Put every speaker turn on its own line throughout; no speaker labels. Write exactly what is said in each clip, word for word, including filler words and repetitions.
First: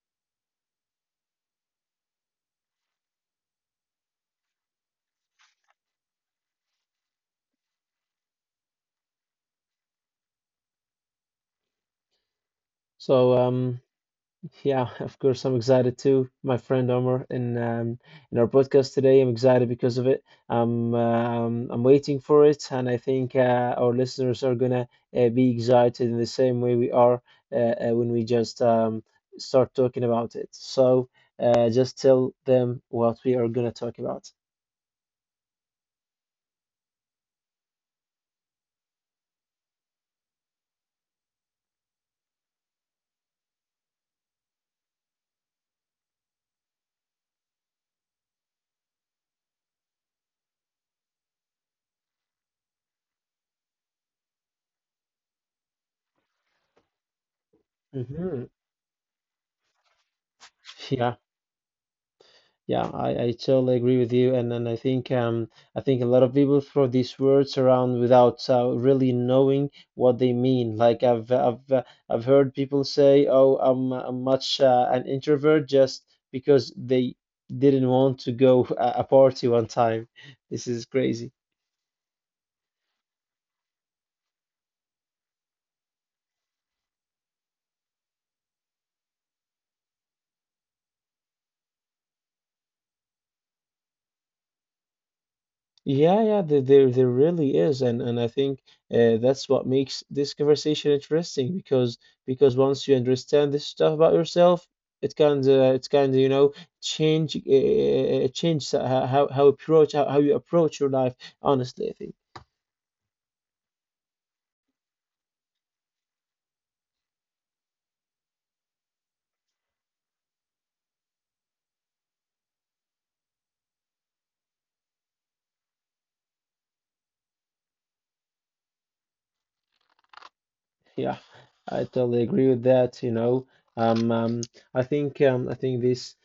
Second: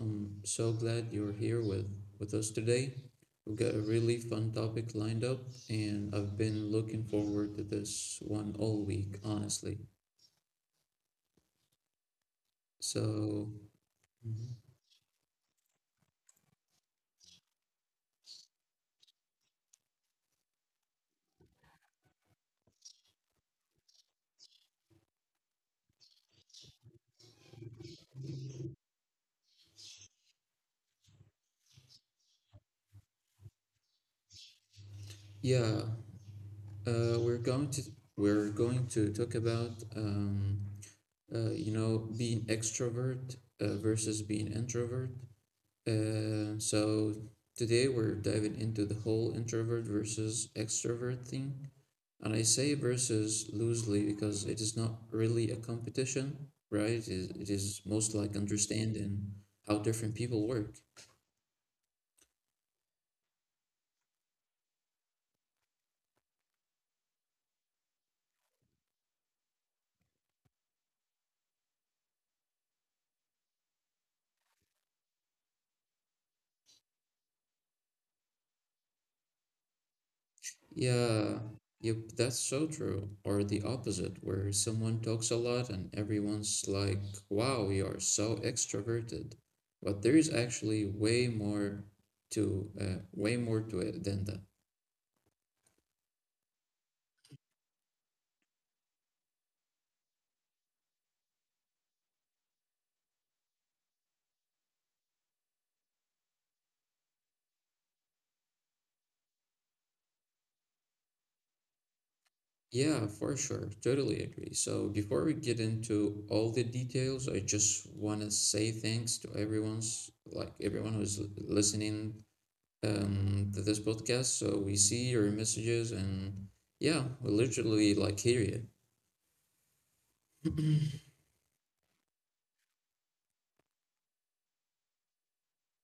I'm so glad you're here with, with us today. We've got a really fun topic lined up, and I've been looking forward to this one all week, honestly.
So
So,
um, yeah, of course, I'm excited too, my friend Omar, in um, in our podcast today. I'm excited because of it. I'm um, I'm waiting for it, and I think uh, our listeners are gonna uh, be excited in the same way we are uh, uh, when we just um, start talking about it. So uh, just tell them what we are gonna talk about.
yeah, uh, we're going to we're going to talk about um, uh, you know being extrovert uh, versus being introvert. Uh, so Today we're diving into the whole introvert versus extrovert thing. And I say versus loosely because it is not really a competition, right? It is, it is
hmm
most like understanding how different people
Yeah,
work.
yeah, I, I totally agree with you, and and I think um I think a lot of people throw these words around without uh, really knowing what they mean. Like I've I've uh, I've heard people say, "Oh, I'm, uh, I'm much uh, an introvert," just because they didn't want to go a, a party one time. This is crazy.
Yeah, yep, that's so true. Or the opposite, where someone talks a lot and everyone's like, wow, you are so extroverted. But there is actually way more to uh, way more to it than that.
Yeah, yeah, there, there, there really is, and and I think uh, that's what makes this conversation interesting because because once you understand this stuff about yourself, it kind of it's kind of you know change uh, change how how how approach how, how you approach your life. Honestly, I think.
Yeah, for sure. Totally agree. So before we get into all the details, I just want to say thanks to everyone's like everyone who's l- listening um to this podcast. So we see your messages and yeah, we literally like hear you.
Yeah, I totally agree with that. You know, um, um, I think um, I think this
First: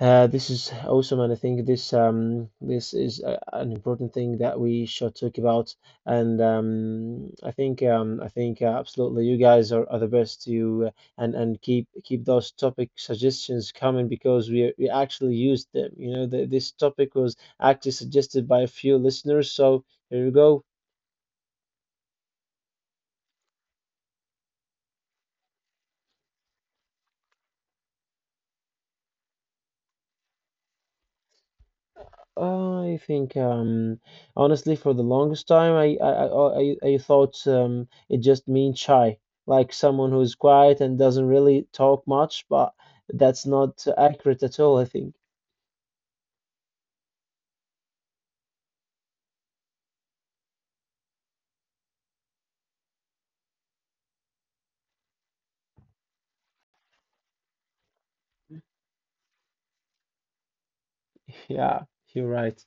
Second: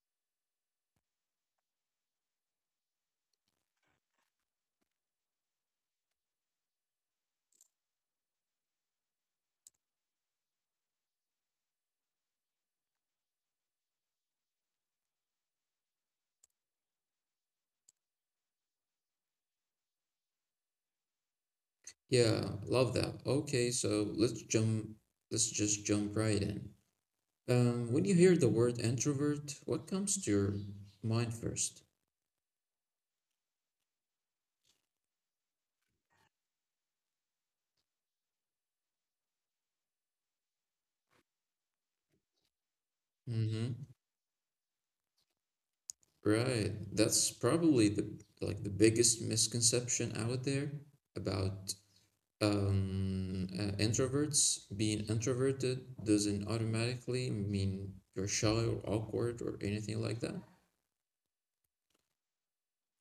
uh, this is awesome, and I think this um, this is uh, an important thing that we should talk about. And um, I think um, I think uh, absolutely, you guys are, are the best. You uh, and and keep keep those topic suggestions coming because we we actually used them. You know, the, this topic was actually suggested by a few listeners, so here we go.
Yeah, love that. Okay, so let's jump let's just jump right in. Um when you hear the word introvert, what comes to your mind first?
Uh, I think um, Honestly, for the longest time, I I I, I I thought um, it just means shy, like someone who is quiet and doesn't really talk much. But
Mm-hmm.
that's not accurate at all, I think.
Right. That's probably the like the biggest misconception out there about um, uh, introverts. Being introverted doesn't automatically mean you're shy or awkward or anything like that.
Yeah, you're right.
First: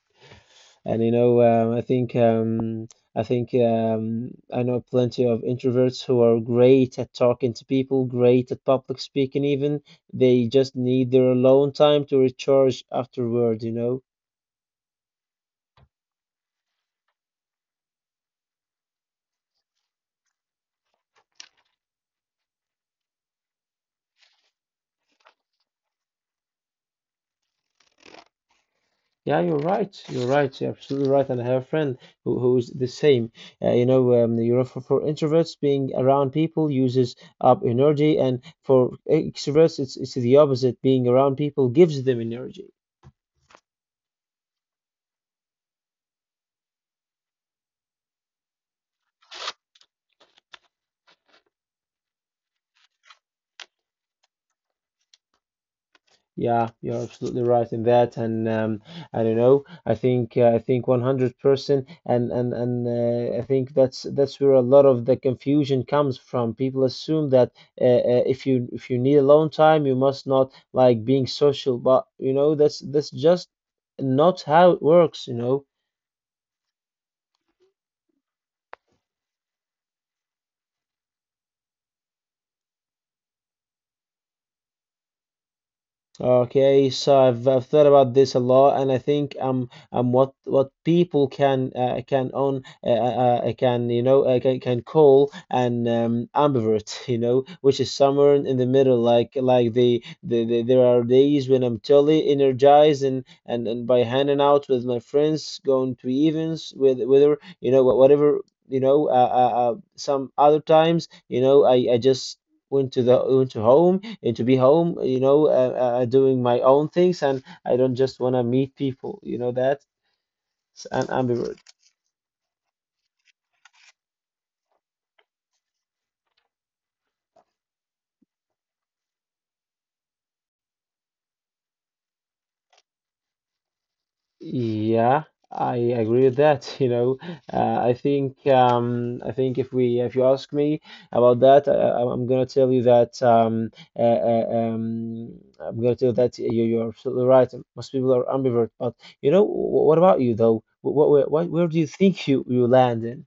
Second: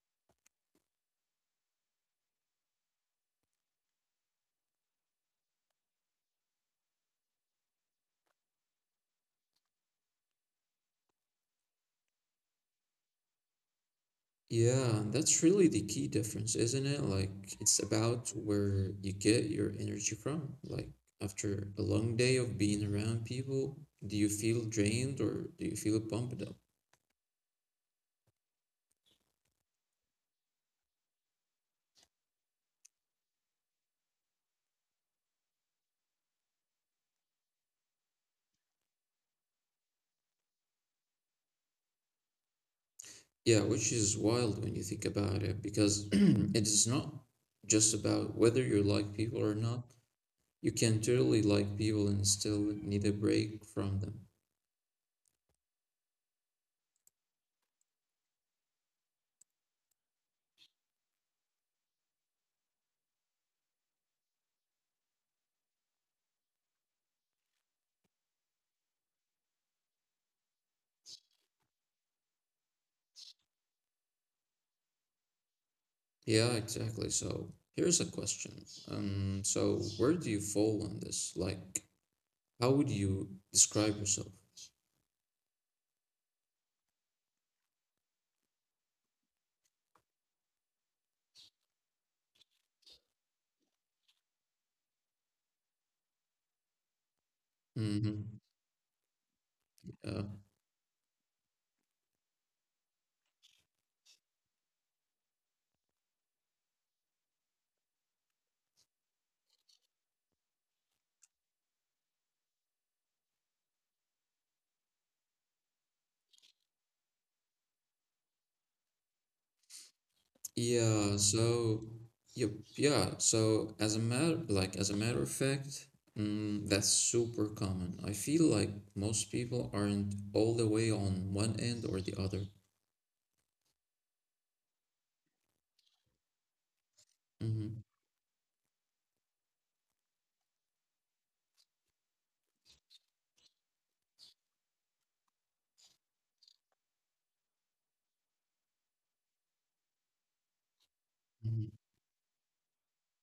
And you know, um, I think um, I think um, I know plenty of introverts who are great at talking to people, great at public speaking even. They just need their alone time to recharge afterward, you know.
Yeah, that's really the key difference, isn't it? Like it's about where you get your energy from. Like after a long day of being around people, do you feel drained or do you feel pumped up?
Yeah, you're right. You're right. You're absolutely right. And I have a friend who who's the same. Uh, you know, um, you know, for, for introverts, being around people uses up energy, and for extroverts, it's it's the opposite. Being around people gives them energy.
Yeah, which is wild when you think about it, because it is not just about whether you like people or not. You can totally like people and still need a break from them.
Yeah, you're absolutely right in that, and um, I don't know. I think uh, I think one hundred percent, and and and uh, I think that's that's where a lot of the confusion comes from. People assume that uh, uh, if you if you need alone time, you must not like being social, but you know that's that's just not how it works. You know,
Yeah, exactly. So here's a question. Um, so where do you fall on this? Like, how would you describe yourself?
Okay, so I've, I've thought about this a lot, and I think um um what what people can uh, can own uh, uh, uh, can you know uh, can can call an um, ambivert, you know, which is somewhere
Mm-hmm.
in the middle. Like like the,
Yeah.
the, the there are days when I'm totally energized and, and and by hanging out with my friends, going to events with whether you know wha- whatever you know uh, uh, uh, some other times you know I I just. Went to the went to home and to be home, you know, uh, uh, doing my own things, and I don't just want to meet people, you know that. An
Yeah,
ambivert.
so yep, yeah. So as a matter like as a matter of fact, mm, that's super common. I feel like most people aren't all the way on one end or the other.
Yeah, I agree with that. You know, uh,
Hmm.
I think um, I think if we if you ask me about that, I, I- I'm gonna tell you that um, uh, uh, um, I'm gonna tell you that you, you're absolutely right. Most people are ambivert, but you know, wh- what about you though? What, what, where, where
Hmm.
do you think you you land in?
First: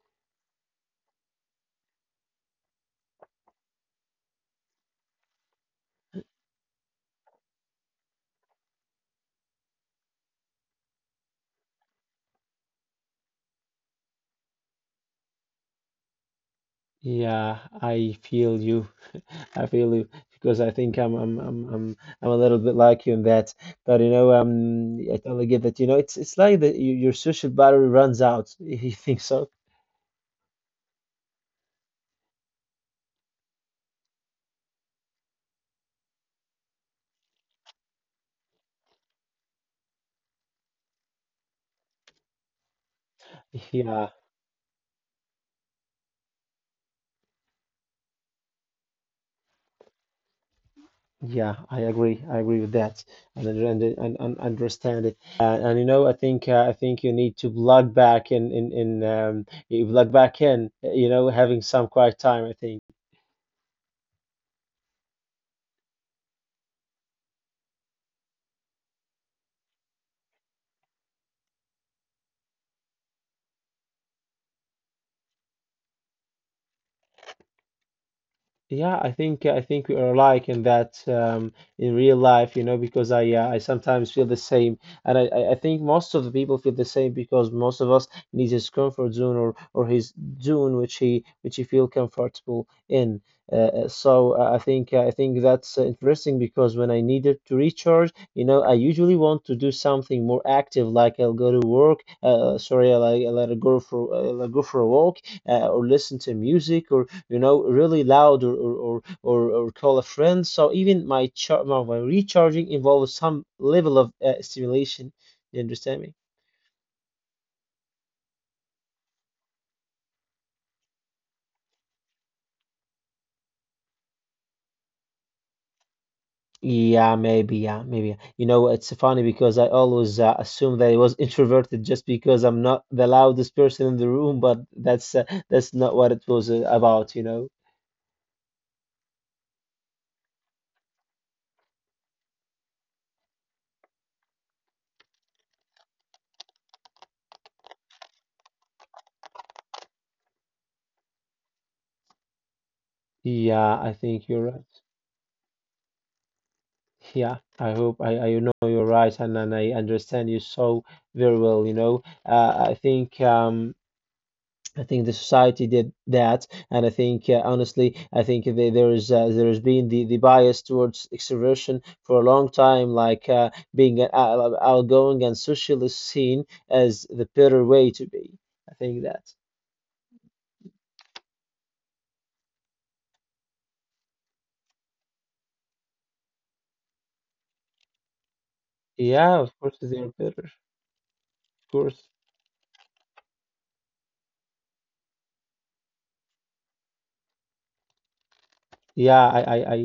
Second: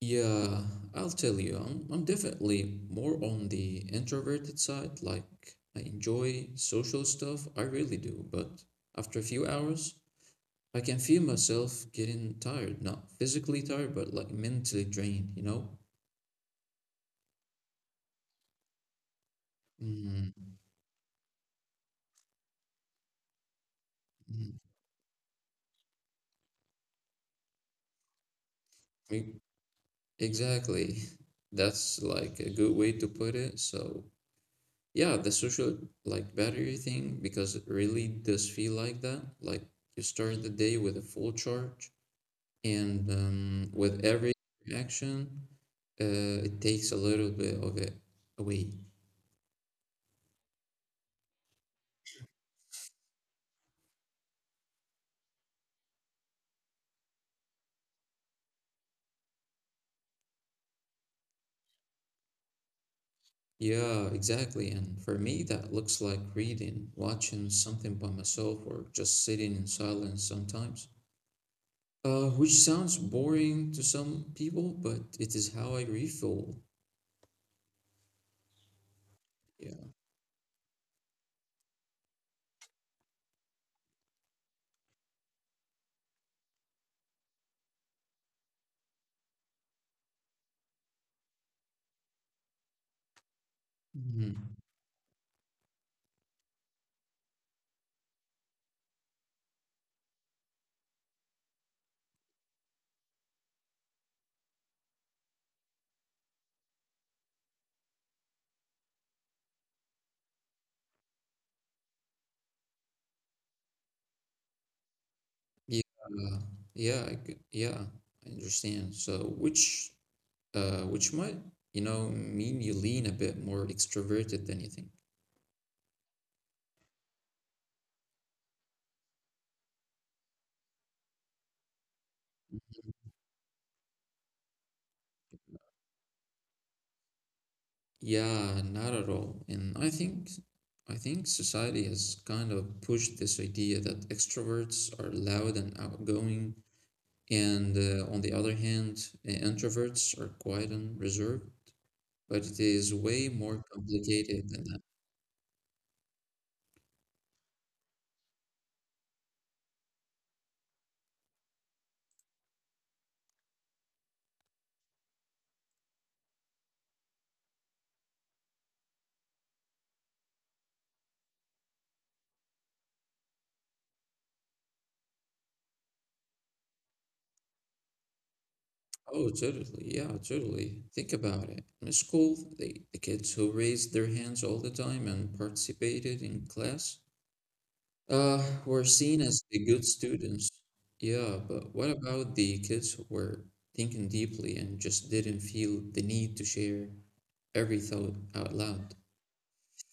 Yeah, I'll tell you, I'm I'm definitely more on the introverted side. Like I enjoy social stuff, I really do, but after a few hours, I can feel myself getting tired, not physically tired, but like mentally drained, you know?
Yeah, I feel you. I feel you
Mm-hmm.
because I think I'm I'm I'm I'm I'm a little bit like you in that. But you know,
Mm-hmm.
um, I totally get that. You know, it's it's like that you, your social battery runs out. You think
E-
so?
Exactly. That's like a good way to put it. So, yeah, the social like battery thing, because it really does feel like that. Like you start the day with a full charge, and um, with
Yeah,
every action, uh, it takes a little bit of it away.
yeah, I agree. I agree with that, and I and, and, and understand it. Uh, and you know, I think uh, I think you need to plug back in in in um, you plug back in. You know, having some quiet time. I think.
Yeah, exactly. And for me, that looks like reading, watching something by myself, or just sitting in silence sometimes. Uh, which sounds boring to some people, but it is how I refill.
Yeah, I think I
Yeah.
think we are alike in that um, in real life, you know, because I uh, I sometimes feel the same, and I, I I think most of the people feel the same because most of us needs his comfort zone or or his zone which he which he feel comfortable in. Uh, uh, so uh,
Mhm.
I think uh, I think that's uh, interesting because when I needed to recharge, you know, I usually want to do something more active, like I'll go to work. Uh, sorry, I'll, I'll go for I'll go for a walk, uh, or listen to music, or you know, really loud or or, or, or, or call a friend. So even my char my my recharging involves some level of uh, stimulation. You
Yeah.
understand me?
Yeah. I could, yeah. I understand. So, which, uh, which might, you know, mean you lean a bit more extroverted than you think.
Yeah, maybe, yeah, maybe. You know, it's funny because I always uh, assume that I was introverted just because I'm not the loudest person in the room, but that's uh, that's not what it was uh, about, you know.
Yeah, not at all. And I think, I think society has kind of pushed this idea that extroverts are loud and outgoing, and uh, on the other hand, uh, introverts are quiet and reserved. But it is way more
Yeah, I think you're
complicated than
right.
that.
Yeah, I hope I, I know you're right, and, and I understand you so very well, you know. Uh, I think um I think the society did that, and I think uh, honestly, I think the, there is uh, there has been the, the bias towards extroversion for a long time, like uh, being an out- outgoing and socially seen as the better way to be. I think
Oh,
that.
totally. Yeah, totally. Think about it. In school, the, the kids who raised their hands all the time and participated in class uh, were seen as
Yeah,
the
of course
good
they are better.
students.
Of
Yeah, but what
course.
about the kids who were thinking deeply and just didn't feel the need to share every thought out loud?
Yeah, I, I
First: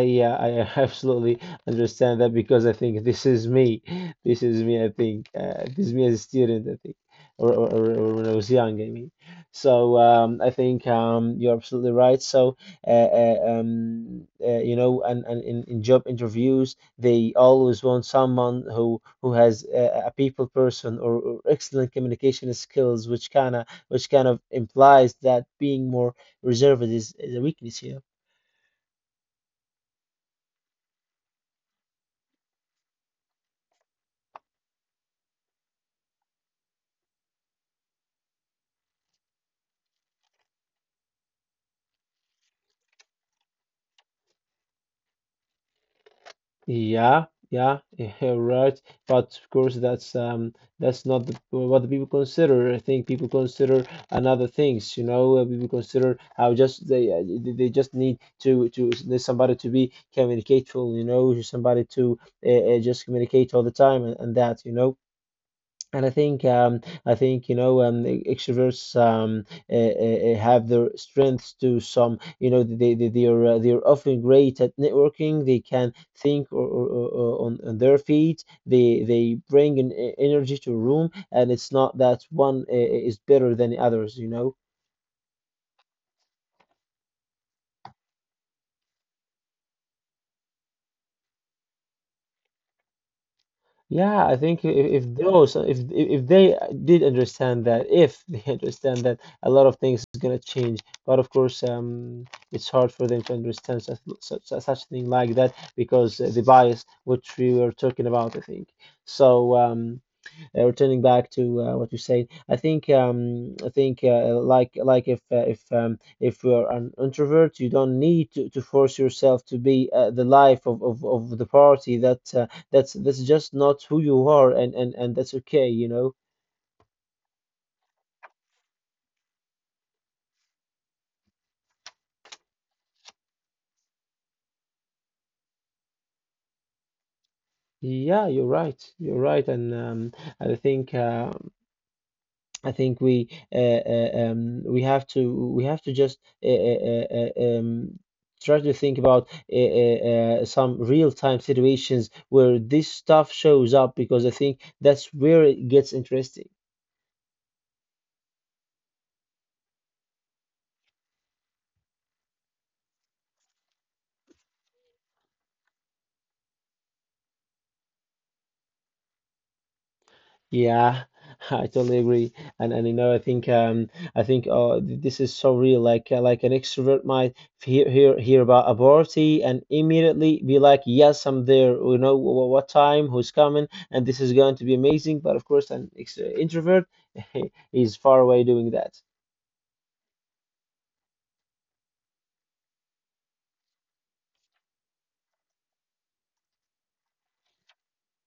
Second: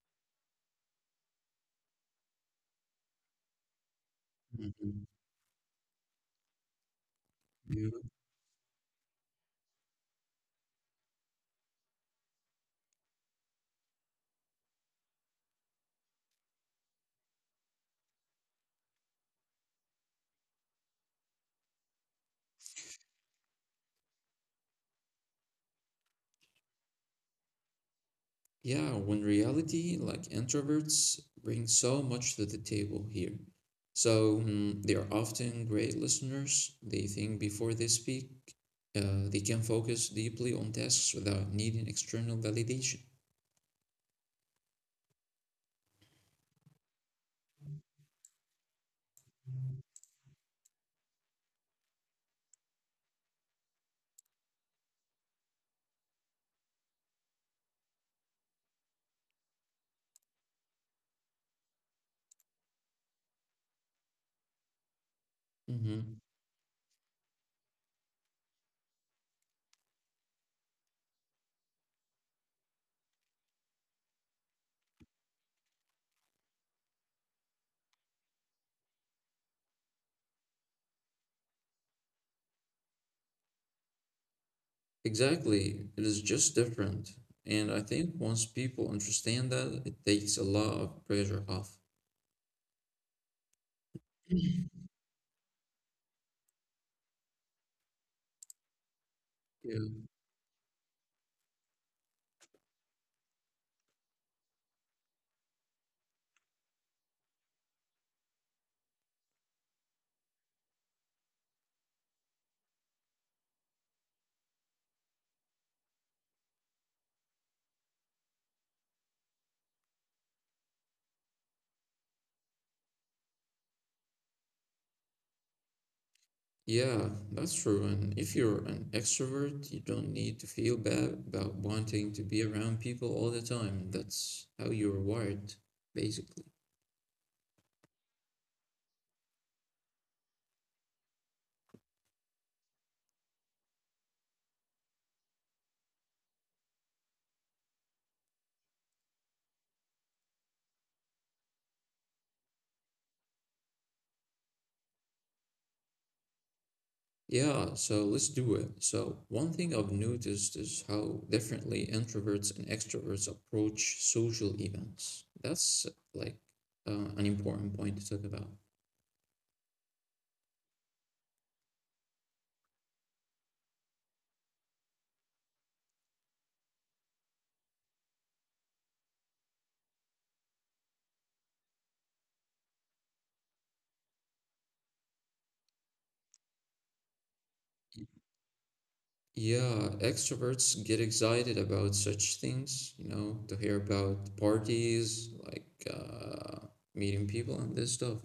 I yeah, I absolutely understand that because I think this is me. This is me, I think. Uh, this is me as a student, I think, or, or, or
Mhm.
or when I was young, I mean. So um, I think um, you're absolutely right. So uh, uh, um, uh, you know, and, and in, in job interviews, they always want someone who who has uh, a people person or, or excellent communication skills, which kind of which kind of implies that being more reserved is, is a weakness, you know.
Yeah, when reality, like introverts, bring so much to the table here. So mm, they are often great listeners. They think before they speak. Uh, they can focus deeply on tasks without needing external validation.
Yeah, yeah, you're right. But of course, that's um, that's not the, what the people consider. I think people consider another things. You know, Uh, people consider how just they uh, they they just need to to there's somebody to be communicateful. You know, somebody to uh, uh, just communicate all the time and, and that. You know. And I
Hmm.
think um, I think you know um, e- extroverts um, uh, uh, have their strengths to some you know they they they are uh, they are often great at networking. They can think or, or, or or on, on their feet. They they bring an e- energy to a room, and it's not that one uh, is better than the others. You know.
Exactly. It is just different. And I think once people understand that, it takes a lot of pressure off.
Yeah, I
Yeah.
think i- if those if if they did understand that, if they understand that a lot of things is gonna change, but of course, um, it's hard for them to understand such such such thing like that because uh, the bias which we were talking about, I think. So um, uh, returning back to uh, what you said, I think um, I think uh, like like if uh, if um, if you are an introvert, you don't need to, to force yourself to be uh, the life of, of, of the party. That uh, that's that's just not who you are, and, and, and that's okay, you know.
Yeah, that's true. And if you're an extrovert, you don't need to feel bad about wanting to be around people all the time. That's how you're wired, basically.
Yeah, you're right. You're right, and um, I think uh, I think we uh, uh, um, we have to we have to just uh, uh, uh, uh, um, try to think about uh, uh, uh, some real time situations where this stuff shows up because I think that's where it gets interesting.
Yeah, so let's do it. So, one thing I've noticed is how differently introverts and extroverts approach social events. That's like uh, an important point to talk about.
Yeah, I totally agree, and and you know I think um I think uh th- this is so real. Like uh, like an extrovert might hear hear hear about a party and immediately be like, yes, I'm there. You know what, what time, who's coming, and this is going to be amazing. But of course, an ex introvert is far away doing that.
Yeah, extroverts get excited about such things, you know, to hear about parties, like uh, meeting people and this stuff.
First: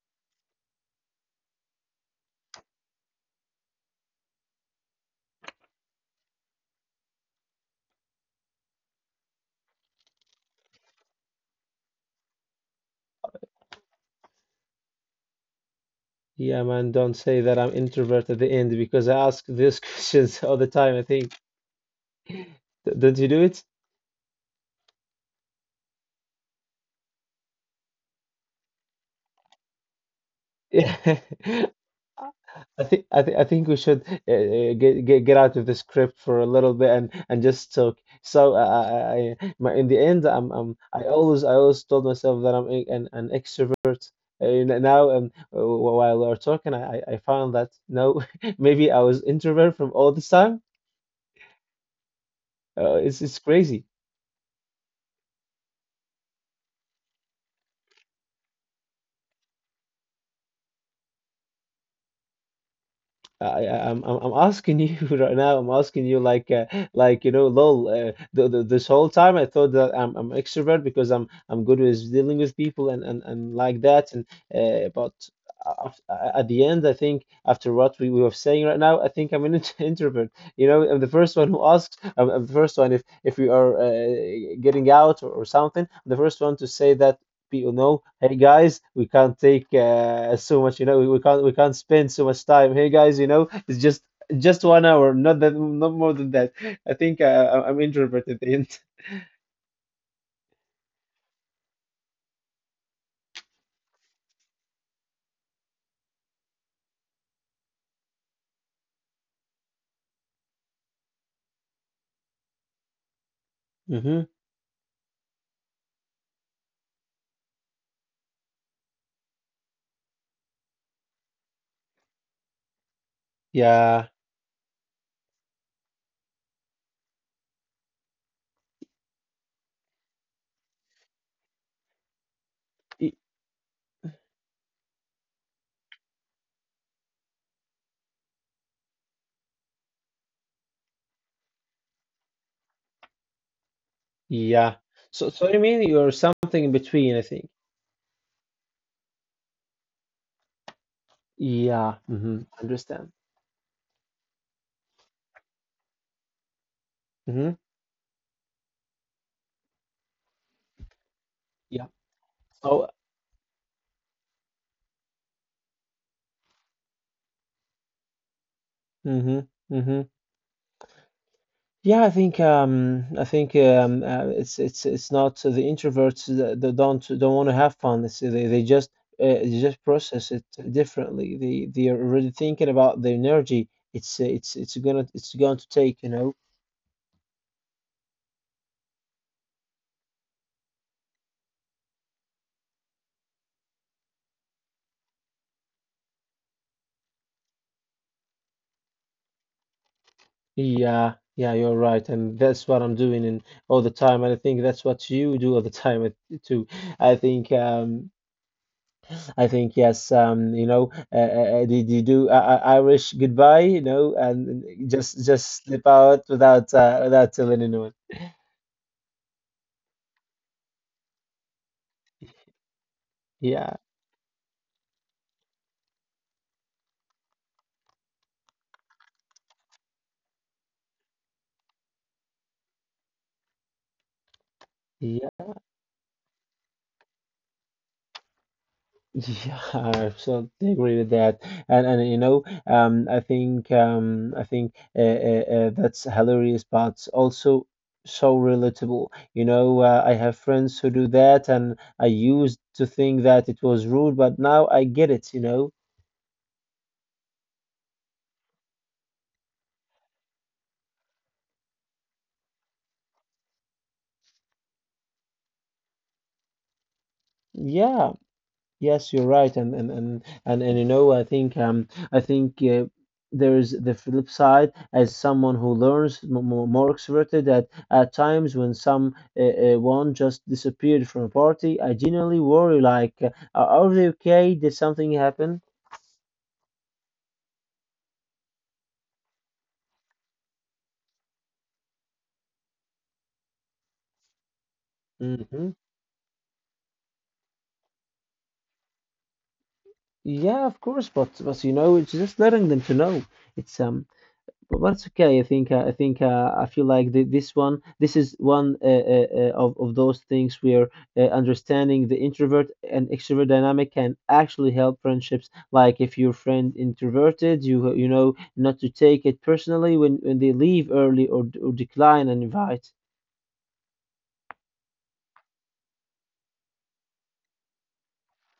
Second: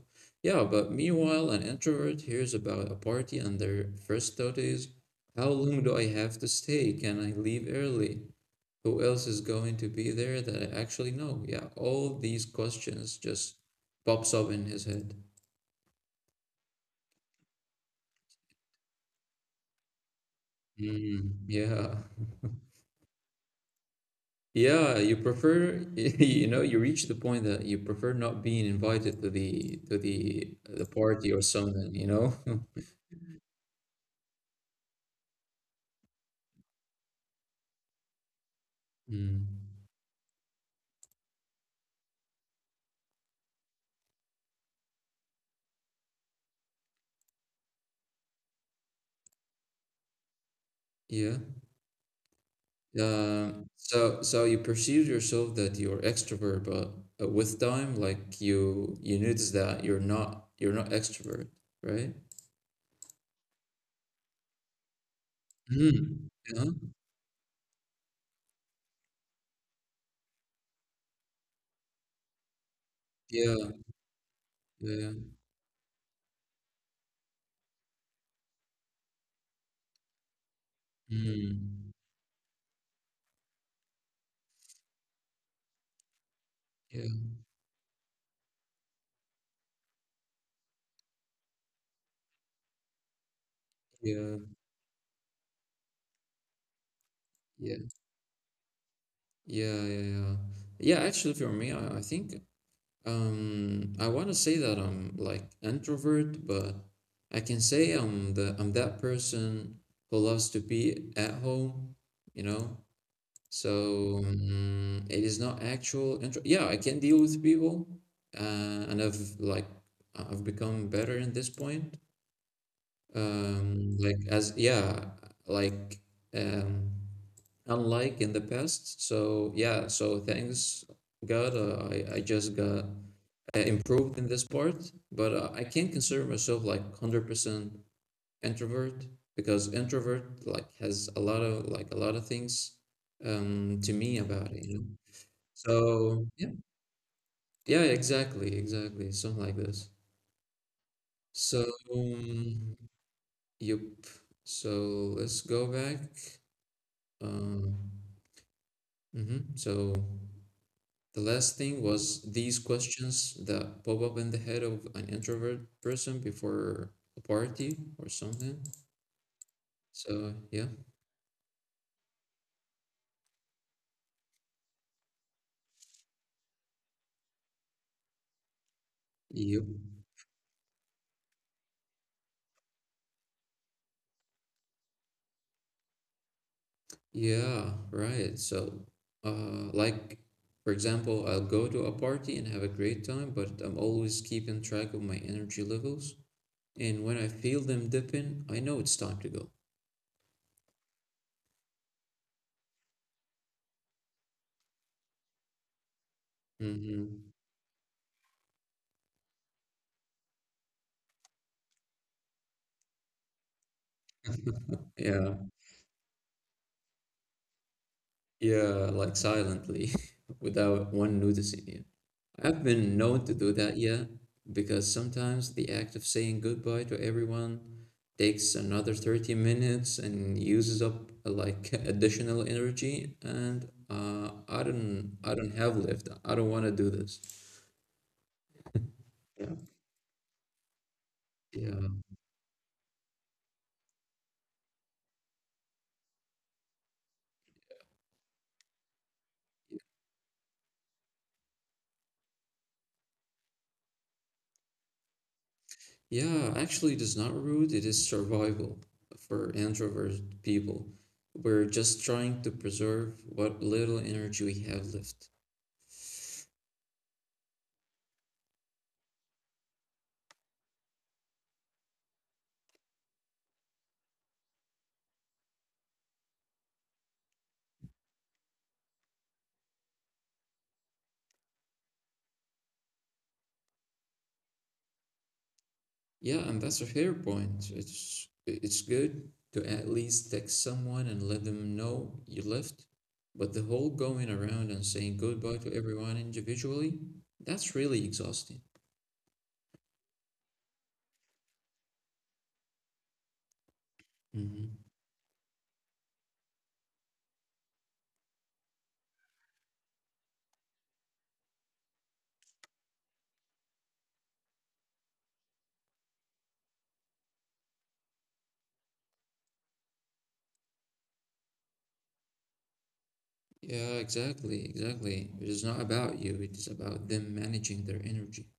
Yeah, but meanwhile, an introvert hears about a party and their first thought is, how long do I have to stay? Can I leave early? Who else is going to be there that I actually know? Yeah, all these questions just pops up in his head.
Yeah, man, don't say that I'm introvert at the end because I ask these questions all the time. I
Mm,
think
yeah.
D- don't you do it?
Yeah, you prefer you know you reach the point that you prefer not being invited to the to the the
Yeah,
party or something, you know?
I think I think I think we should uh, uh, get get get out of the script for a little bit and and just talk. So uh, I, I my, in
Mm.
the end, I'm I'm I always I always told myself that I'm a- an an extrovert. And now, um, wh- while we are talking, I I I found that no, maybe I was introvert from all this time.
Yeah.
Uh, it's it's
Uh,
crazy.
so so you perceive yourself that you're extrovert, but uh, with time, like you you notice that you're not you're not extrovert, right?
I, I- am I'm I'm asking you right now. I'm asking you
Mm.
like uh,
Yeah.
like you know, lol. Uh, the, the, this whole time I thought that I'm I'm extrovert because I'm I'm good with dealing with people and and, and
Yeah.
like that. And uh, but
Yeah.
a- af- a- at the end, I think after what we, we were saying right now, I think I'm an int- introvert. You know, I'm the first one who
Mm.
asks. I'm, I'm the first one if if we are uh, getting out or, or something. I'm the first one to say
Yeah.
that people know, hey guys, we can't take uh, so much, you know, we, we can't we can't spend so much time. Hey guys, you know, it's just
Yeah.
just one hour, not that, not more than that. I think uh, I- I'm
Yeah.
introverted at the end.
Yeah. Yeah. Yeah. Yeah, actually, for me, I, I think, Um, I want to say that I'm like introvert, but I can say I'm the I'm that person who loves to be at home, you know.
Mm-hmm.
So mm it is not actual intro. Yeah, I can deal with people, uh, and I've like I've become better in this point. Um,
Yeah,
like as yeah, like um, unlike in the past. So yeah, so thanks God, uh, I I just got
Y-
uh, improved in this part, but uh, I can't consider myself like one hundred percent introvert because introvert like has a lot of like a lot of things um to me about it, you
yeah.
know.
So, so you mean you're
So, yeah.
something in between, I think.
Yeah, exactly, exactly. Something like this. So,
Yeah. Mm-hmm.
um,
Understand.
yep. So let's go back.
Mm-hmm.
Um, mhm. So the last thing
Yeah.
was these
So.
questions that pop up in the head of an introvert person before a party or something.
Mm-hmm. Mm-hmm.
So yeah,
Yeah, I think um, I think um, uh, it's it's it's not so the introverts that, that don't don't want to have fun. It's, they they just uh, they
you
just process it differently. They they are already thinking about the energy. It's uh, it's it's gonna it's going to take, you know.
yeah, right. So uh like for example, I'll go to a party and have a great time, but I'm always keeping track of my energy levels. And when I feel them dipping, I know it's time to go.
Yeah, yeah, you're right, and that's what I'm doing and all the time, and I think that's what you do all the time uh, too. I
Mm-hmm.
think um, I think yes, um, you know, uh, uh, uh, did you do uh, uh, Irish goodbye? You know, and just
Yeah.
just slip out without uh, without telling anyone.
Yeah, like silently, without one noticing you. I've been known to do
Yeah,
that, yeah, because sometimes the act of saying goodbye to everyone takes another thirty minutes and uses up uh, like additional energy, and uh, I don't,
yeah,
I don't have left. I don't want to do this. Yeah,
yeah. I absolutely agree with that.
yeah,
And and you know, um, I think um, I think uh, uh, uh, that's hilarious, but also so relatable. You know, uh, I have friends who do that, and I used to think that it was rude, but now I get it. You know,
yeah. Actually, it is not rude. It is survival for introvert people. We're just trying to preserve what little energy we have left.
yeah. Yes, you're right, and and and and, and you know, I think um, I think uh, there is the flip side as someone who learns m- m- more extroverted that at times when some uh, uh, one just disappeared from a party, I genuinely worry like, uh, are they okay? Did something happen?
Yeah, and that's a fair point. It's it's good to at least text someone and let them know you left, but the whole going around and saying goodbye
Hmm.
to everyone individually, that's really exhausting.
Yeah, of course, but but you know, it's just letting them to know. It's um, But
Hmm.
that's okay. I think uh, I think uh, I feel like the, this one this is one uh, uh, uh, of of those things where uh, understanding the introvert and extrovert dynamic can actually help friendships. Like if your friend introverted, you you know not to take it personally when, when they leave early or, d- or decline an invite.
Yeah, exactly, exactly. It is not about you, it is about them managing their energy.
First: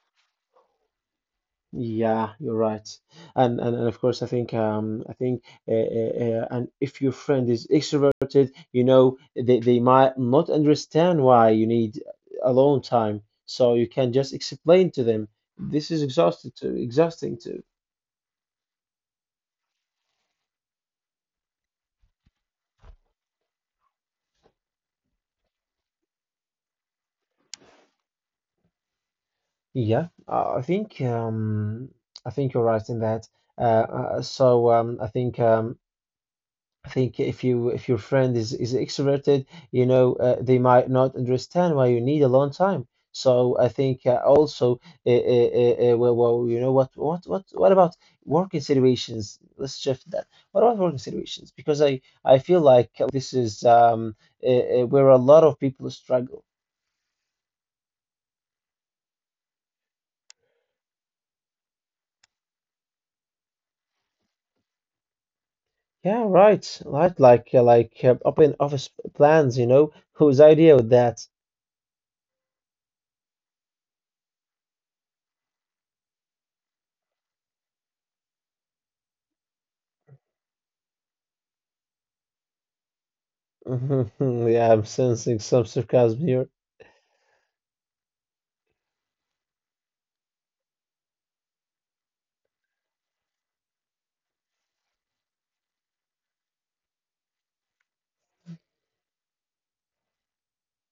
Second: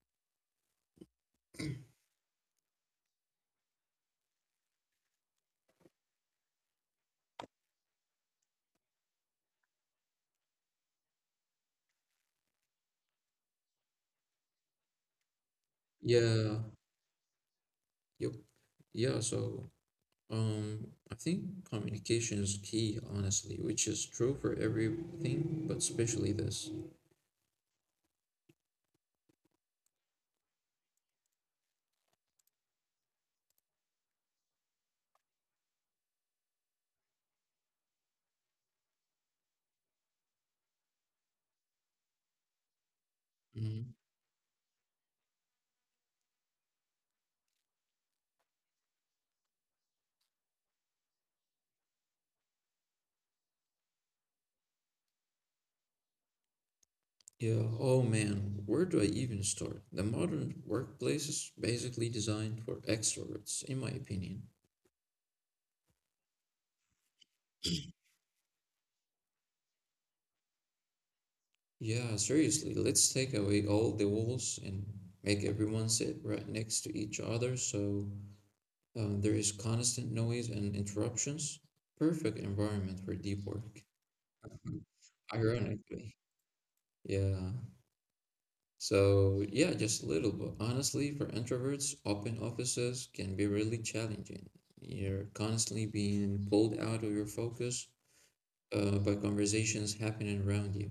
Yeah, you're right, and and, and of course, I think um, I think uh, uh, uh, and if your friend is extroverted, you know, they they might not understand why you need alone time, so you can just explain to them this is exhausted
Yeah,
too, exhausting too.
yep, yeah, so um I think communication is key, honestly, which is true for everything, but especially this.
Yeah, uh, I think um, I think you're right in that. Uh, uh, so um, I think um, I think if you if your friend is is extroverted, you know, uh, they might not understand why you need a long time. So I think uh, also, uh, uh, uh, uh, well, well, you know what, what, what, what about working situations? Let's shift that. What about working situations? Because I I feel like this is um uh, uh, where a lot of people struggle.
Yeah, oh man, where do I even start? The modern workplace is basically designed for extroverts, in my opinion.
Yeah, right, right. Like uh, like uh, open office plans. You know, whose idea was that?
Yeah, seriously, let's take away all the walls and make everyone sit right next to each other so uh, there is constant noise and interruptions. Perfect environment for deep work.
Yeah, I'm sensing some
Ironically,
sarcasm here.
yeah. So yeah, just a little bit. Honestly, for introverts, open offices can be really challenging. You're constantly being pulled out of your focus uh, by conversations happening around you.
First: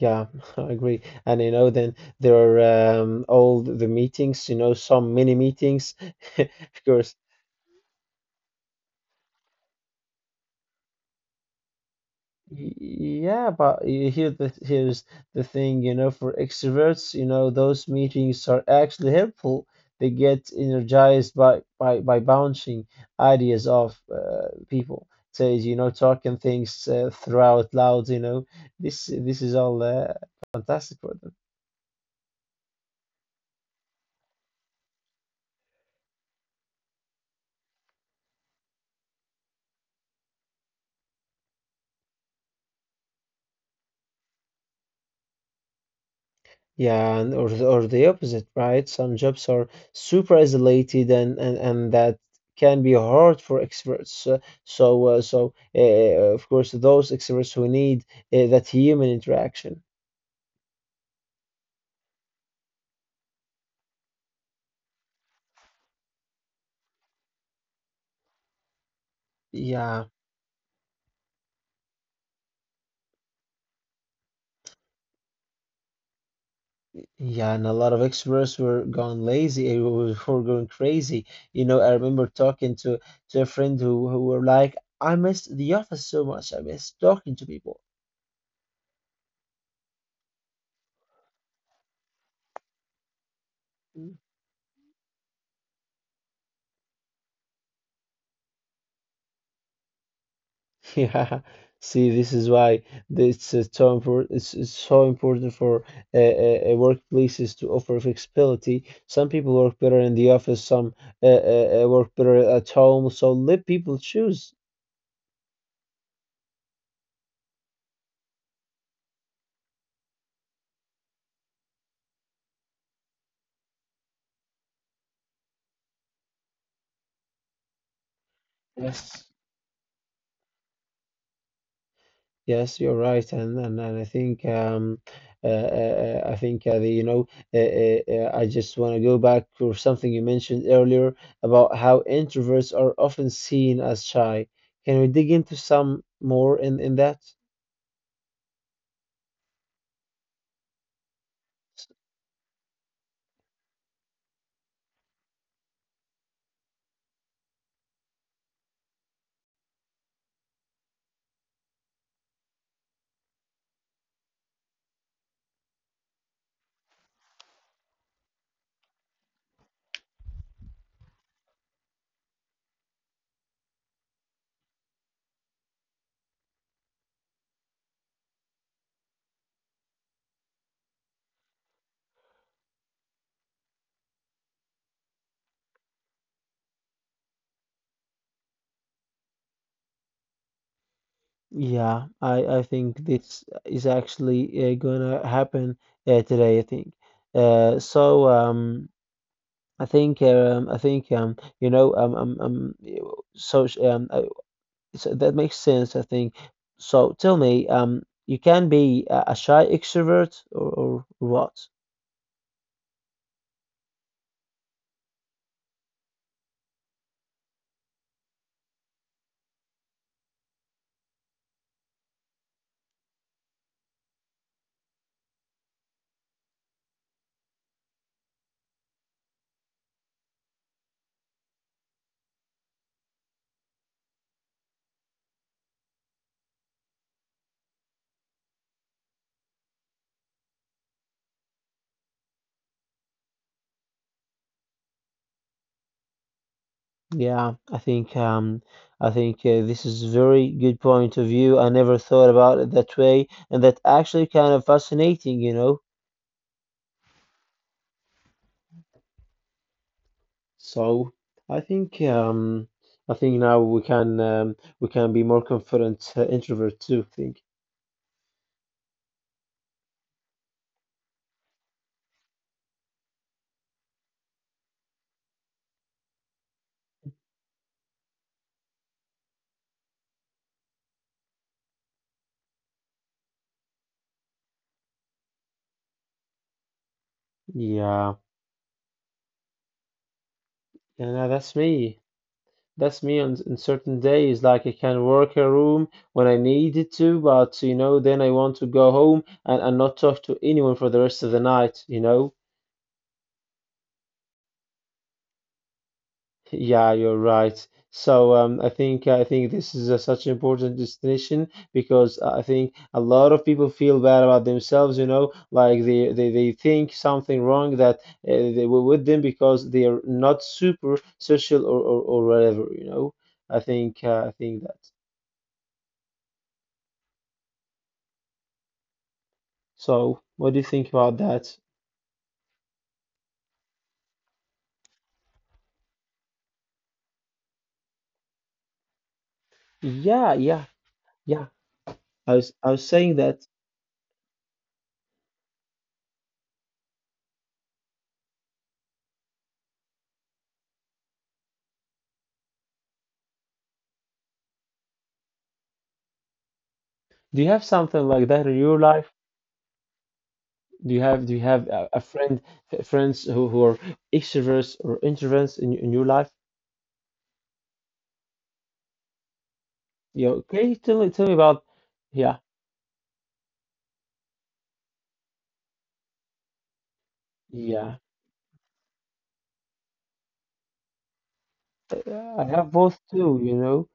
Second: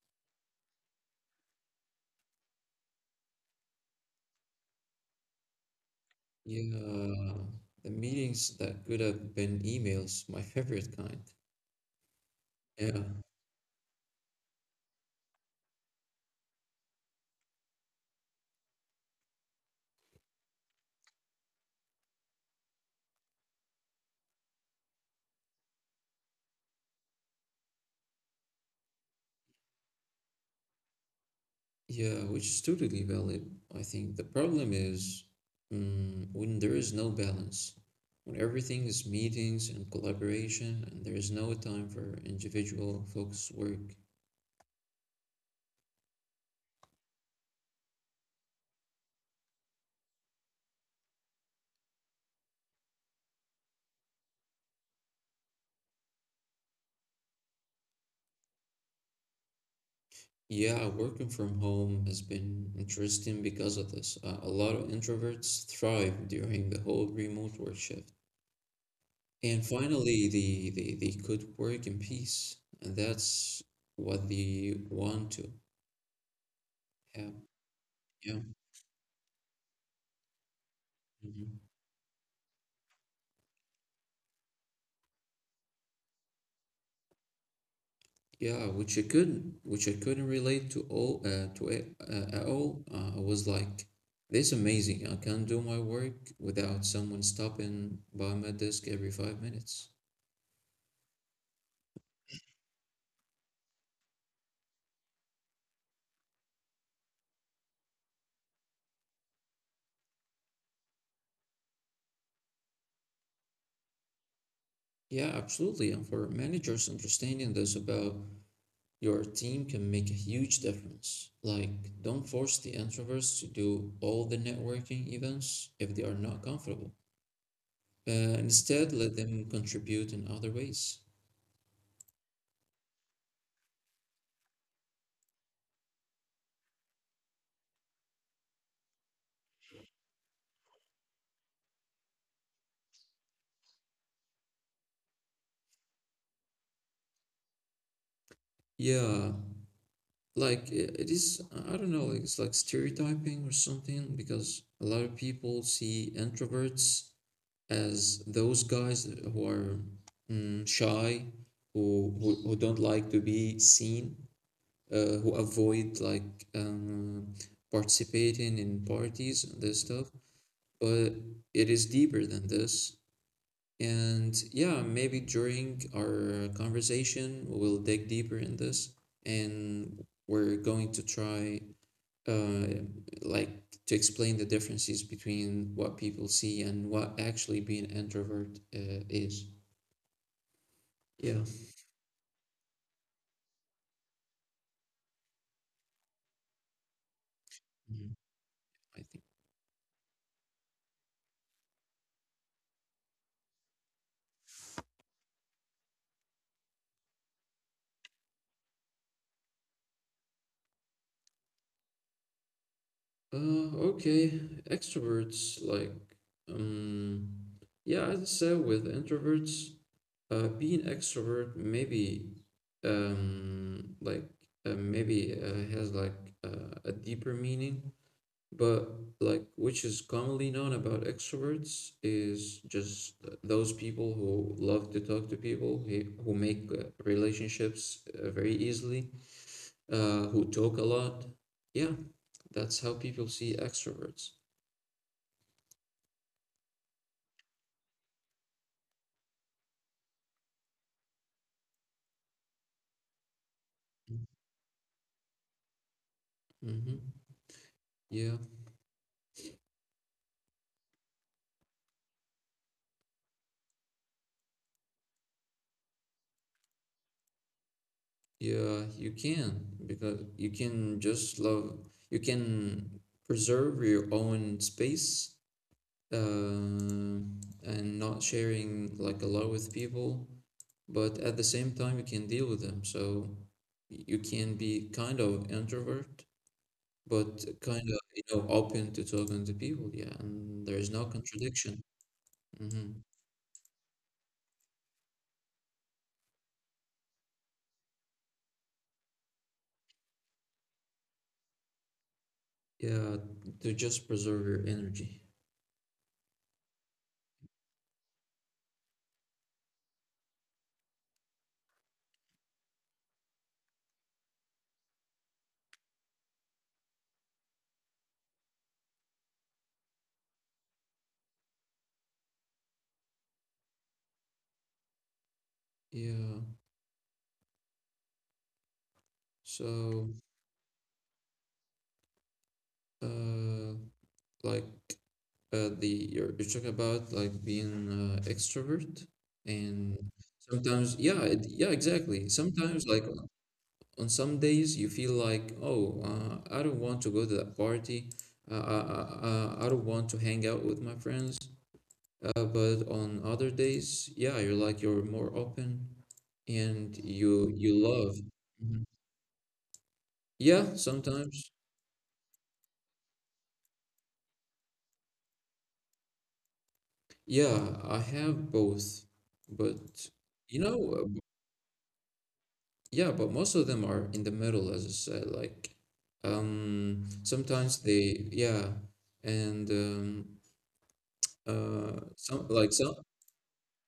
Yeah, I agree. And you know, then there are um, all the meetings, you know, some mini meetings, because
Yeah, the meetings that could have been emails, my favorite kind.
y-
Yeah,
yeah, but you hear the here's the thing, you know, for extroverts, you know, those meetings are actually helpful. They get energized by by by bouncing ideas off uh, people. Says, you know, talking things uh, throughout loud, you know, this this is all uh, fantastic for them.
yeah, which is totally valid. I think the problem is mm, when there is no balance, when everything is meetings and collaboration, and there is no time for individual focused work.
Yeah, and or the, or the opposite, right? Some jobs are super isolated and and, and that can be hard for experts. Uh, so uh, so uh, of course those experts who need uh, that human interaction.
Yeah, working from home has been interesting because of this. Uh, a lot of introverts thrive during the whole remote work shift. And
Yeah,
finally, they, they, they could work in peace. And that's what they want to have.
yeah, and a lot of
Yeah.
experts were gone lazy, uh, were were going crazy.
Mhm.
You know, I remember talking to to a friend who who were like, I missed the office so much. I miss talking to people.
Yeah, which I couldn't, which I couldn't relate to all, uh, to it, uh, at all. Uh, I was like, this is amazing. I can't do my work without someone stopping by my desk every five minutes.
Yeah, see, this is why it's uh, so important. It's, it's so important for uh, uh, uh, workplaces to offer flexibility. Some people work better in the office, some uh, uh, uh, work better at home. So let people choose.
Yeah, absolutely. And for managers, understanding this about your team can make a huge difference. Like, don't force the introverts to do all the networking events if they are not comfortable. Uh, instead, let
Yes.
them contribute in other ways.
Yes, you're right, and and, and I think um, uh, uh, uh, I think uh, the, you know, uh, uh, uh, I just want to go back to something you mentioned earlier about how introverts are often seen as shy. Can we dig into some more in in that?
Yeah, like i- it is, I don't know, like it's like stereotyping or something because a lot of people see introverts as those guys who are mm, shy, who, who who don't like to be seen uh, who avoid like um, participating in parties and this stuff. But it is deeper than this. And yeah, maybe during our conversation, we'll dig deeper in this and we're going to try uh, like to explain the differences between what people see and what actually being introvert uh, is. Yeah.
Yeah, I, I think this is actually uh, gonna happen uh, today, I think. Uh,
Mhm.
so um,
I think.
I think um, I think um, you know um, um, um so sh- um, I, so that makes sense, I think. So tell me, um, you can be a, a shy extrovert or, or what?
Uh, okay, extroverts like um yeah, as I said with introverts, uh being extrovert maybe um like uh, maybe uh, has like uh, a deeper meaning, but like which is commonly known about extroverts is just those people who love to talk to people, who who make uh, relationships uh, very easily, uh who talk a lot. Yeah, that's how people see extroverts.
Yeah, I think um, I think uh, this is very good point of view. I never thought about it that way, and that actually kind of fascinating, you know.
Mm-hmm. Yeah,
So I think um, I think now we can um, we can be more confident uh, introvert too. I think.
yeah, you can because you can just love, you can preserve your own space, uh, and not sharing like a lot with people, but at the same time, you can deal with them. So y- you can be kind of introvert, but kind of,
Yeah,
you know, open to talking to people. Yeah, and there is no
and uh, that's
contradiction.
me.
Mm-hmm.
That's me on, on certain days. Like I can work a room when I needed to, but you know, then I want to go home and, and not talk to anyone for the rest of the night, you know.
Yeah, to just preserve your energy.
Yeah, you're right. So um, I think I think this is a, such an important distinction because uh, I think a lot of people feel bad about themselves. You know, like they they, they think something wrong that uh, they were with them because they are not super social or or, or whatever. You know, I think uh, I think that.
Yeah, so.
So what do you think about that?
Uh, like uh, the you're, you're talking about like being uh, extrovert and
Yeah, yeah,
sometimes yeah
yeah.
it, yeah exactly
I was I was
sometimes like
saying that.
on some days you feel like oh uh, I don't want to go to that party, uh, I, I, I I don't want to hang out with my friends, uh, but on other days yeah you're like you're more open and
Do you
you
have
you
something
love.
like that in your
Mhm.
life?
Yeah,
Do you have do you
sometimes.
have a, a friend friends who, who are extroverts or introverts in, in your life?
Yeah, I have both, but
Yeah,
you
okay, tell me
know.
tell me about yeah
Yeah, but most of them are in the middle, as I said. Like, um, sometimes
yeah.
they, yeah, and um, uh,
Yeah, I
some
have
like
both
some.
too, you know.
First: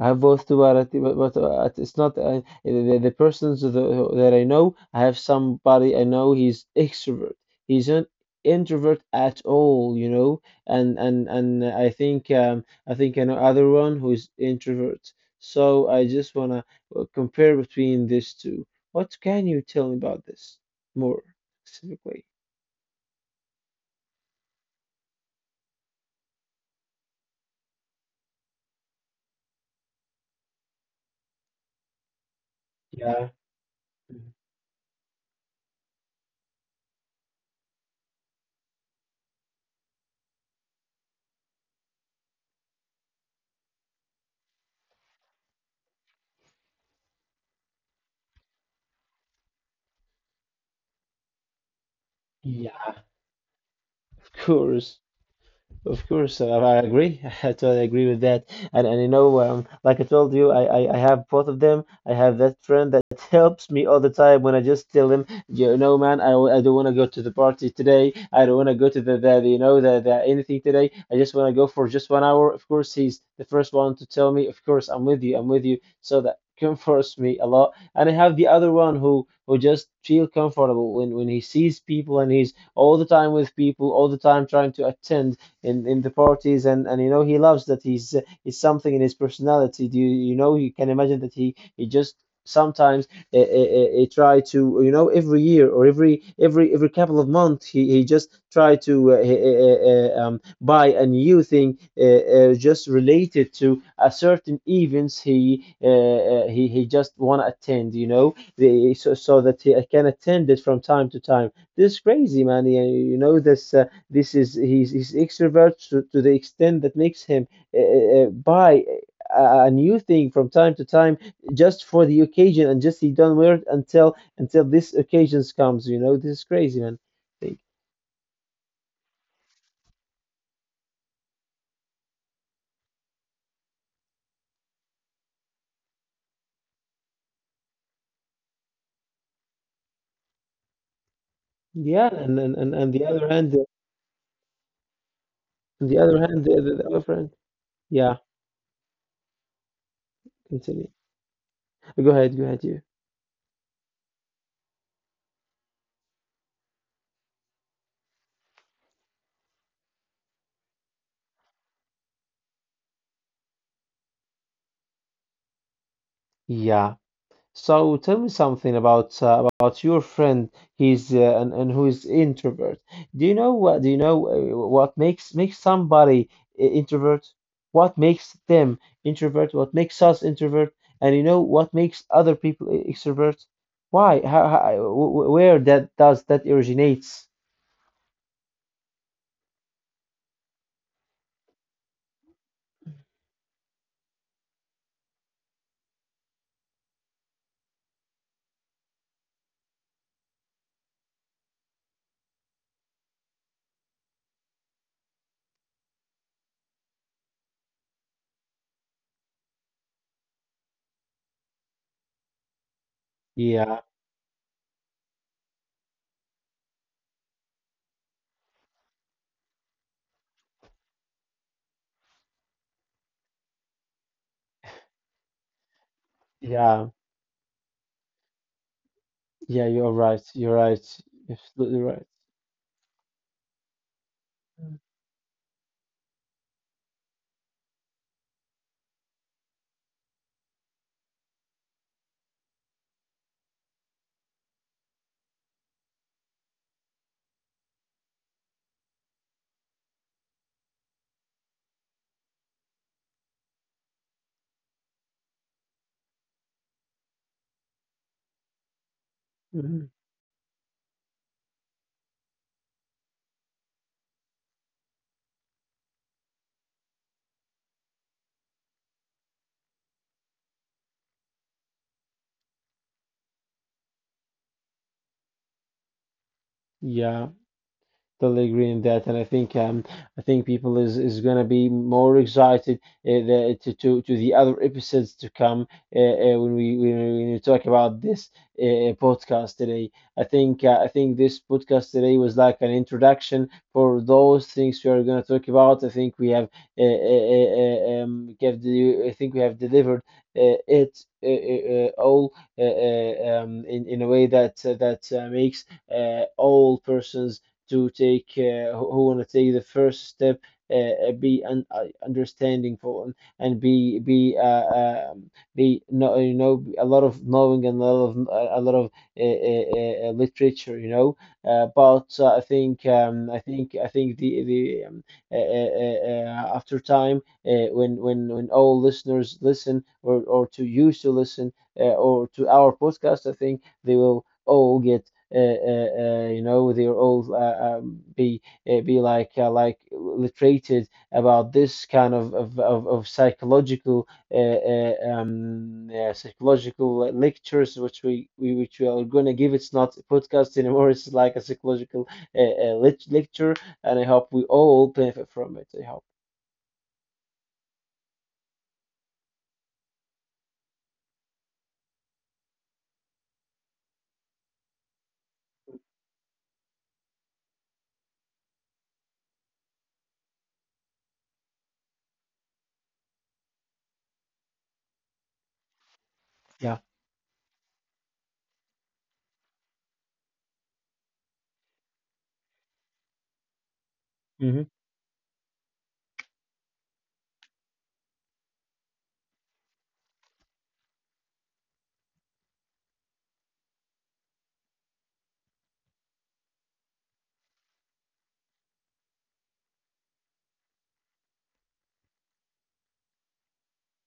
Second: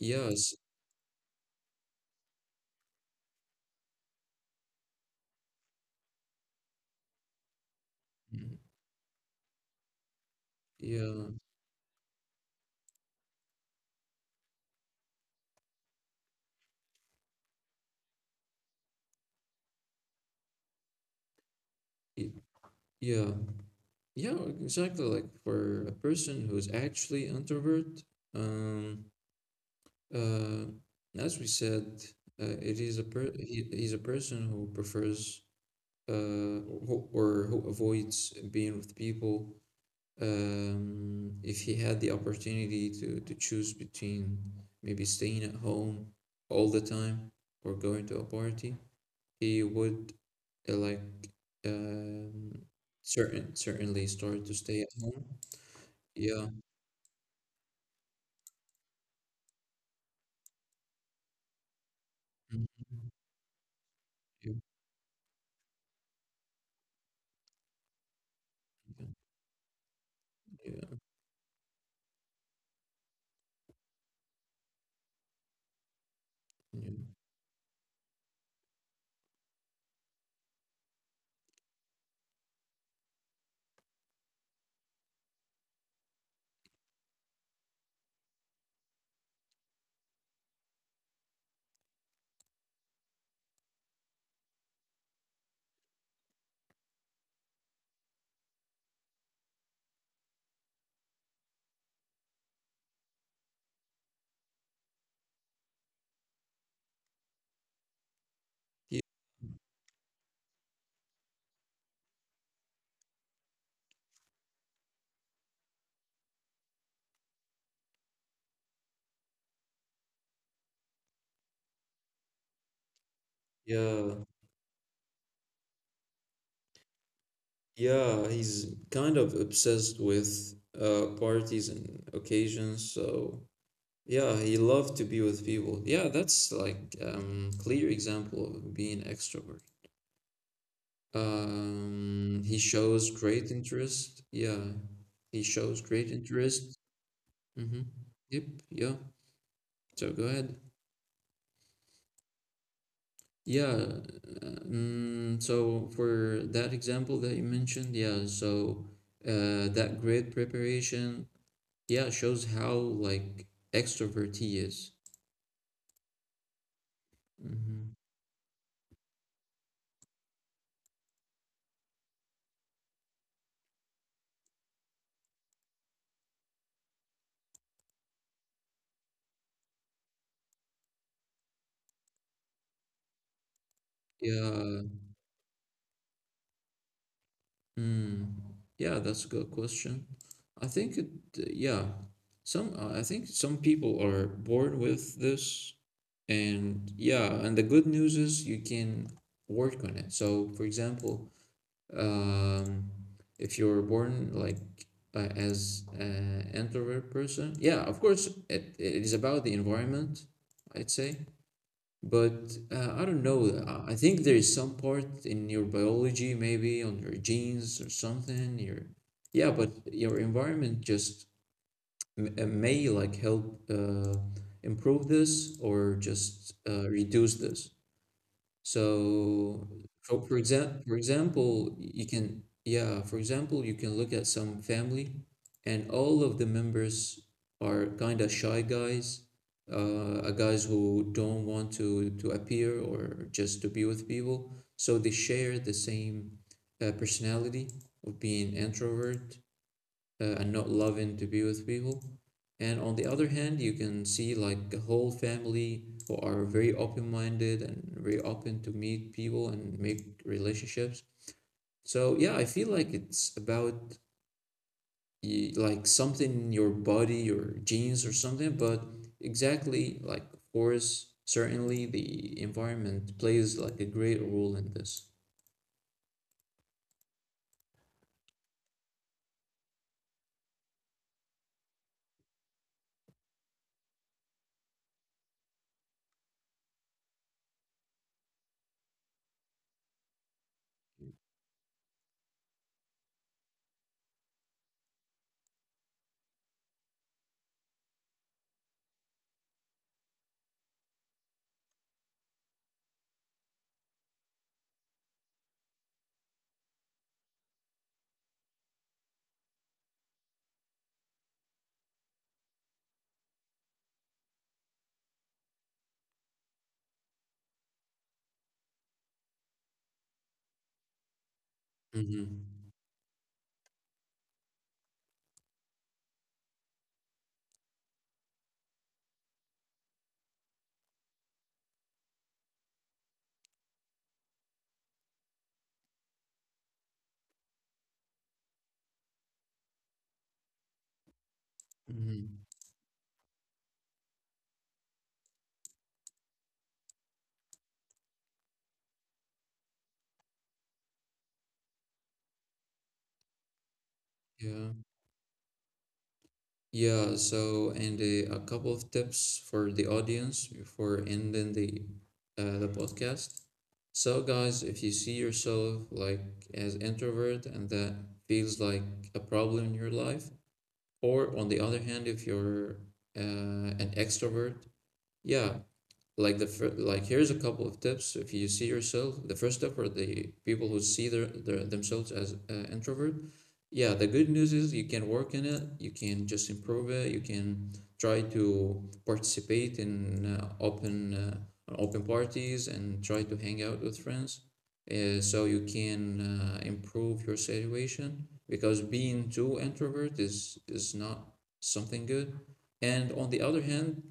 I have both too, but, at- but, but uh, it's not uh, the, the persons that, that I know. I have somebody I know. He's extrovert. He's an
Mm.
introvert at all, you know. And and
yeah,
and I think um, I think I know other one who's introvert. So I just wanna uh, compare between these two. What can you tell me about this more specifically?
y- yeah, yeah, exactly. Like for a person who's actually introvert, um, uh, as we said, uh, it is a per
Yeah.
he, he's a person who prefers uh who, or who avoids being with people. Um, if he had the opportunity to, to choose between maybe staying at home all the time or going to a party, he would uh, like um,
Yeah,
certain certainly
of
start to stay
course.
at home.
Of course, uh,
Yeah.
I agree. I totally agree with that. And and you know, um, like I told you, I, I I have both of them. I have that
Mhm.
friend that helps me all the time when I
Yeah. Yeah.
just tell him, you know, man, I, w- I don't want to go to the party today. I don't want to go to the, the you know the, the anything today. I
Yeah.
just want to go for just one hour. Of course, he's the first one to tell me. Of course, I'm with you. I'm with you. So that
Yeah.
comforts me a lot. And I have the other one who who just feel comfortable when when he sees people and he's all the time with people, all the time trying to attend in, in the parties and, and you know he loves that he's uh, it's something in his personality. Do you, you know you can imagine that he he just sometimes uh, uh, uh, uh, try to you know every year or every every every couple of months he, he just try to uh, uh, uh, um, buy a new thing uh, uh, just related to a certain events he uh, uh, he, he just want to attend you know the, so, so that he can attend it from time to time. This is crazy, man. You, you know this uh, this is he's, he's extrovert to, to the extent that makes him uh, uh, buy a, a new thing from time to time just for the occasion and just he don't wear it until
Yeah,
until this occasions comes. You know, this is crazy, man. Like,
yeah, he's kind of obsessed with uh parties and occasions, so. Yeah, he loved to be with people. Yeah, that's like um clear example of being extrovert.
yeah. and and
Um,
and,
he
and the other
shows
hand, the,
great interest. Yeah, he
on the
shows
other
great
hand, the, the, the
interest.
other hand.
Mm-hmm.
Yeah,
Yep. Yeah. So go ahead.
continue. Go ahead, go ahead, you.
Yeah. Um, so for that example that you mentioned, yeah. So uh, that great preparation, yeah, shows how like extrovert he is.
Yeah. So tell
Mm-hmm.
me something about uh, about your friend. He's uh, and, and who is introvert. Do you know what? Do you know uh, what makes makes somebody i- introvert? What makes them introvert? What makes us introvert? And you know what makes other people e- extrovert? Why? How, how, wh-
Yeah.
wh- where that does that originates?
Hmm. Yeah, that's a good question. I think it, yeah, some, uh, I think some people are born with this, and yeah, and the good news is you can work on it. So, for example, um, if you're born like uh, as an introvert person, yeah, of course, it, it is about the environment, I'd say. But uh, I don't
Yeah,
know. I I think there is some part in your biology, maybe on your genes or something. Your yeah, but your environment just m- uh, may like help uh, improve this or
yeah,
just uh, reduce this.
yeah. You're
So
right. You're
for for
right.
example, for
Absolutely right.
example, you can yeah, for example, you can look at some family and all of the members are kind of shy guys, uh, uh, guys who don't want to to appear or just to be with people. So they share the same uh, personality of being introvert, uh, and not loving to be with people. And on the other hand, you can see like a whole family who are very open minded and very open to meet
Mhm.
people and make relationships. So yeah, I feel like it's about like something in your body, your genes or something, but exactly like of course, certainly the environment plays like a great role in this.
Yeah. Totally agree in that, and I think um, I think people is, is gonna be more excited uh, the, to, to to the other episodes to come uh, uh, when we when we when we talk about this uh, podcast today. I think uh, I think this podcast today was like an introduction for those things we are gonna talk about. I think we have uh, uh, uh, um, give the, I think we have delivered uh, it uh, uh, uh, all uh, uh, um, in in a way that uh, that uh, makes uh, all persons to take, uh, who, want to take the first step, uh, uh, be un- uh, understanding for and, be be uh, um be no, you know, a lot of knowing, and a lot of uh, a lot of uh, uh, uh, literature. You know uh, but uh, I think
Mm-hmm.
um, I think I think the the um, uh, uh, uh, after time, uh, when when when all listeners listen or or to used to listen uh, or to our podcast, I think they will all get uh, uh, uh, you know, they'll all uh, um, be uh, be like uh, like literated about this kind of
Mm-hmm.
of, of, of psychological uh, uh, um, uh, psychological lectures, which we, we which we are going to give. It's not a podcast anymore. It's like a psychological uh, uh, lec- lecture, and I hope we
Yeah.
all benefit from it. I hope.
Yeah, so and uh, a couple of tips for the audience before ending the uh, the podcast. So guys, if you see yourself like as introvert and that feels like a problem in your life, or on the other hand, if you're uh, an extrovert, yeah, like the fir-
Yeah.
like here's a couple of tips if you see yourself the first step for the people who see their, their themselves as uh, introvert. Yeah, the good news
Hmm.
is you can work in it, you can just improve it, you can try to participate in uh, open uh, open parties and try to hang out with friends, uh, so you can uh, improve your situation because being too introvert is is not something good. And on the other hand,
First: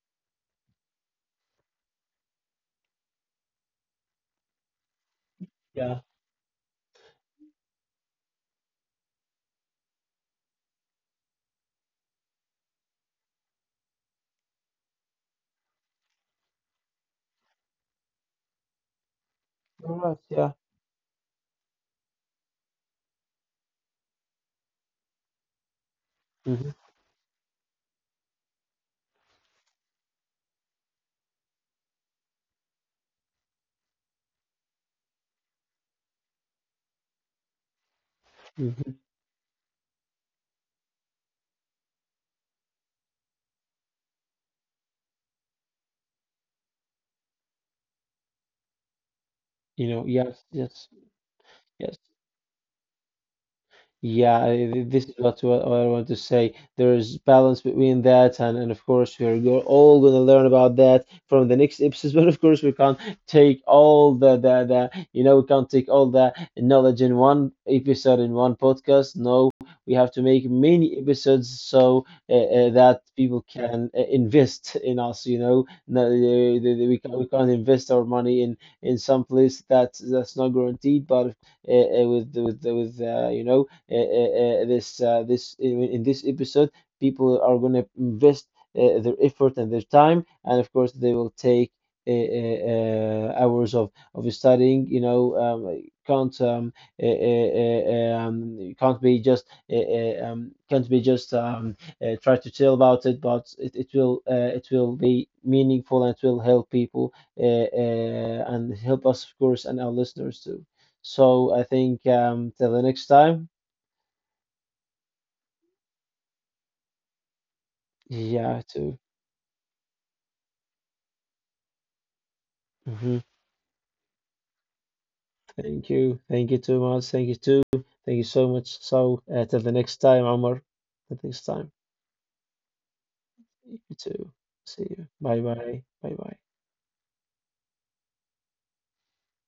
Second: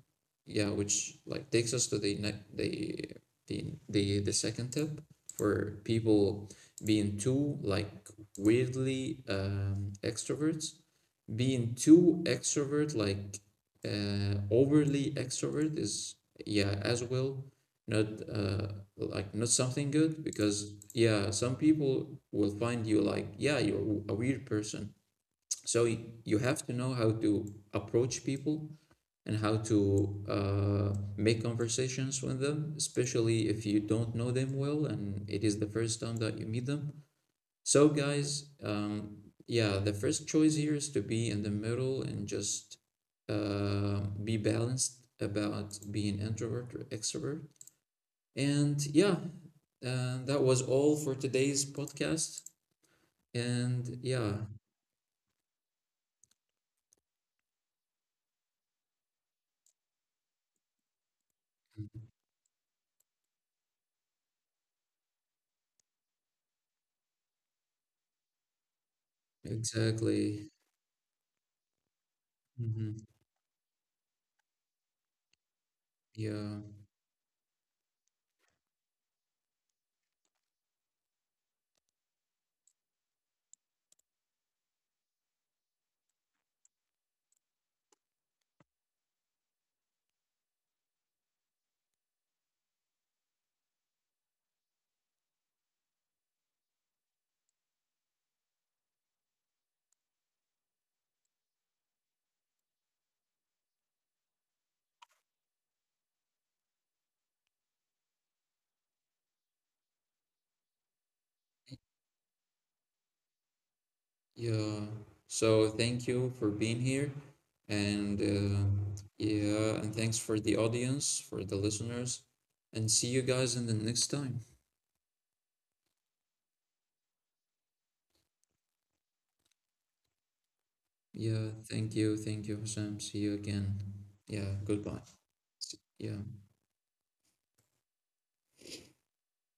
yeah, which like takes us to the ne- the the the, the second tip for
Yeah.
people being too like weirdly um extroverts, being too extrovert like uh overly extrovert is yeah as well not uh like not something
All right.
good
Yeah.
because yeah some people will find you like yeah you're a weird person. So y- you have to
Hmm.
know how to approach people and how to uh, make conversations with them, especially if you don't know them well and it is the first time that you meet them. So, guys,
Hmm.
um, yeah, the first choice here is to be in the middle and just uh, be balanced about being introvert or extrovert. And yeah,
You know.
uh, that
Yes.
was
Yes.
all for today's
Yes.
podcast. And yeah,
Yeah, I- th- this is what what I want to say. There is balance between that, and, and of course, we're go- all going to learn about that from the next episodes. But of course, we can't take all the, the, the you know, we can't take all the knowledge in one episode, in one podcast. No, we have to make
exactly.
many episodes so uh, uh, that
Hmm.
people can uh, invest in us, you know. No, uh, the-
Yeah.
the- we, can't, we can't invest our money in, in some place that's, that's not guaranteed, but uh, uh, with, with, with uh, you know, uh, uh, uh, this uh, this in, in this episode people are going to invest uh, their effort and their time, and of course they will take uh, uh, uh, hours of of studying. you know um, can't um, uh, uh, uh, um can't be just uh, uh, um, can't be just um, uh, try to tell about it, but it, it will uh, it will be meaningful, and it will help people, uh, uh, and help us, of course, and our listeners too. So I think, um, till the next time.
Yeah. So thank you for being here. And uh,
Yeah, too.
yeah, and thanks for the audience, for the listeners. And see
Hmm.
you guys in the next time.
Thank you. Thank you too much. Thank you too. Thank you so much. So, uh, till the next time, Omar. Till the next
Yeah.
time.
Thank you. Thank you, Hassan. See you
You
again.
too.
Yeah.
See
Goodbye.
you. Bye bye. Bye
Yeah.
bye.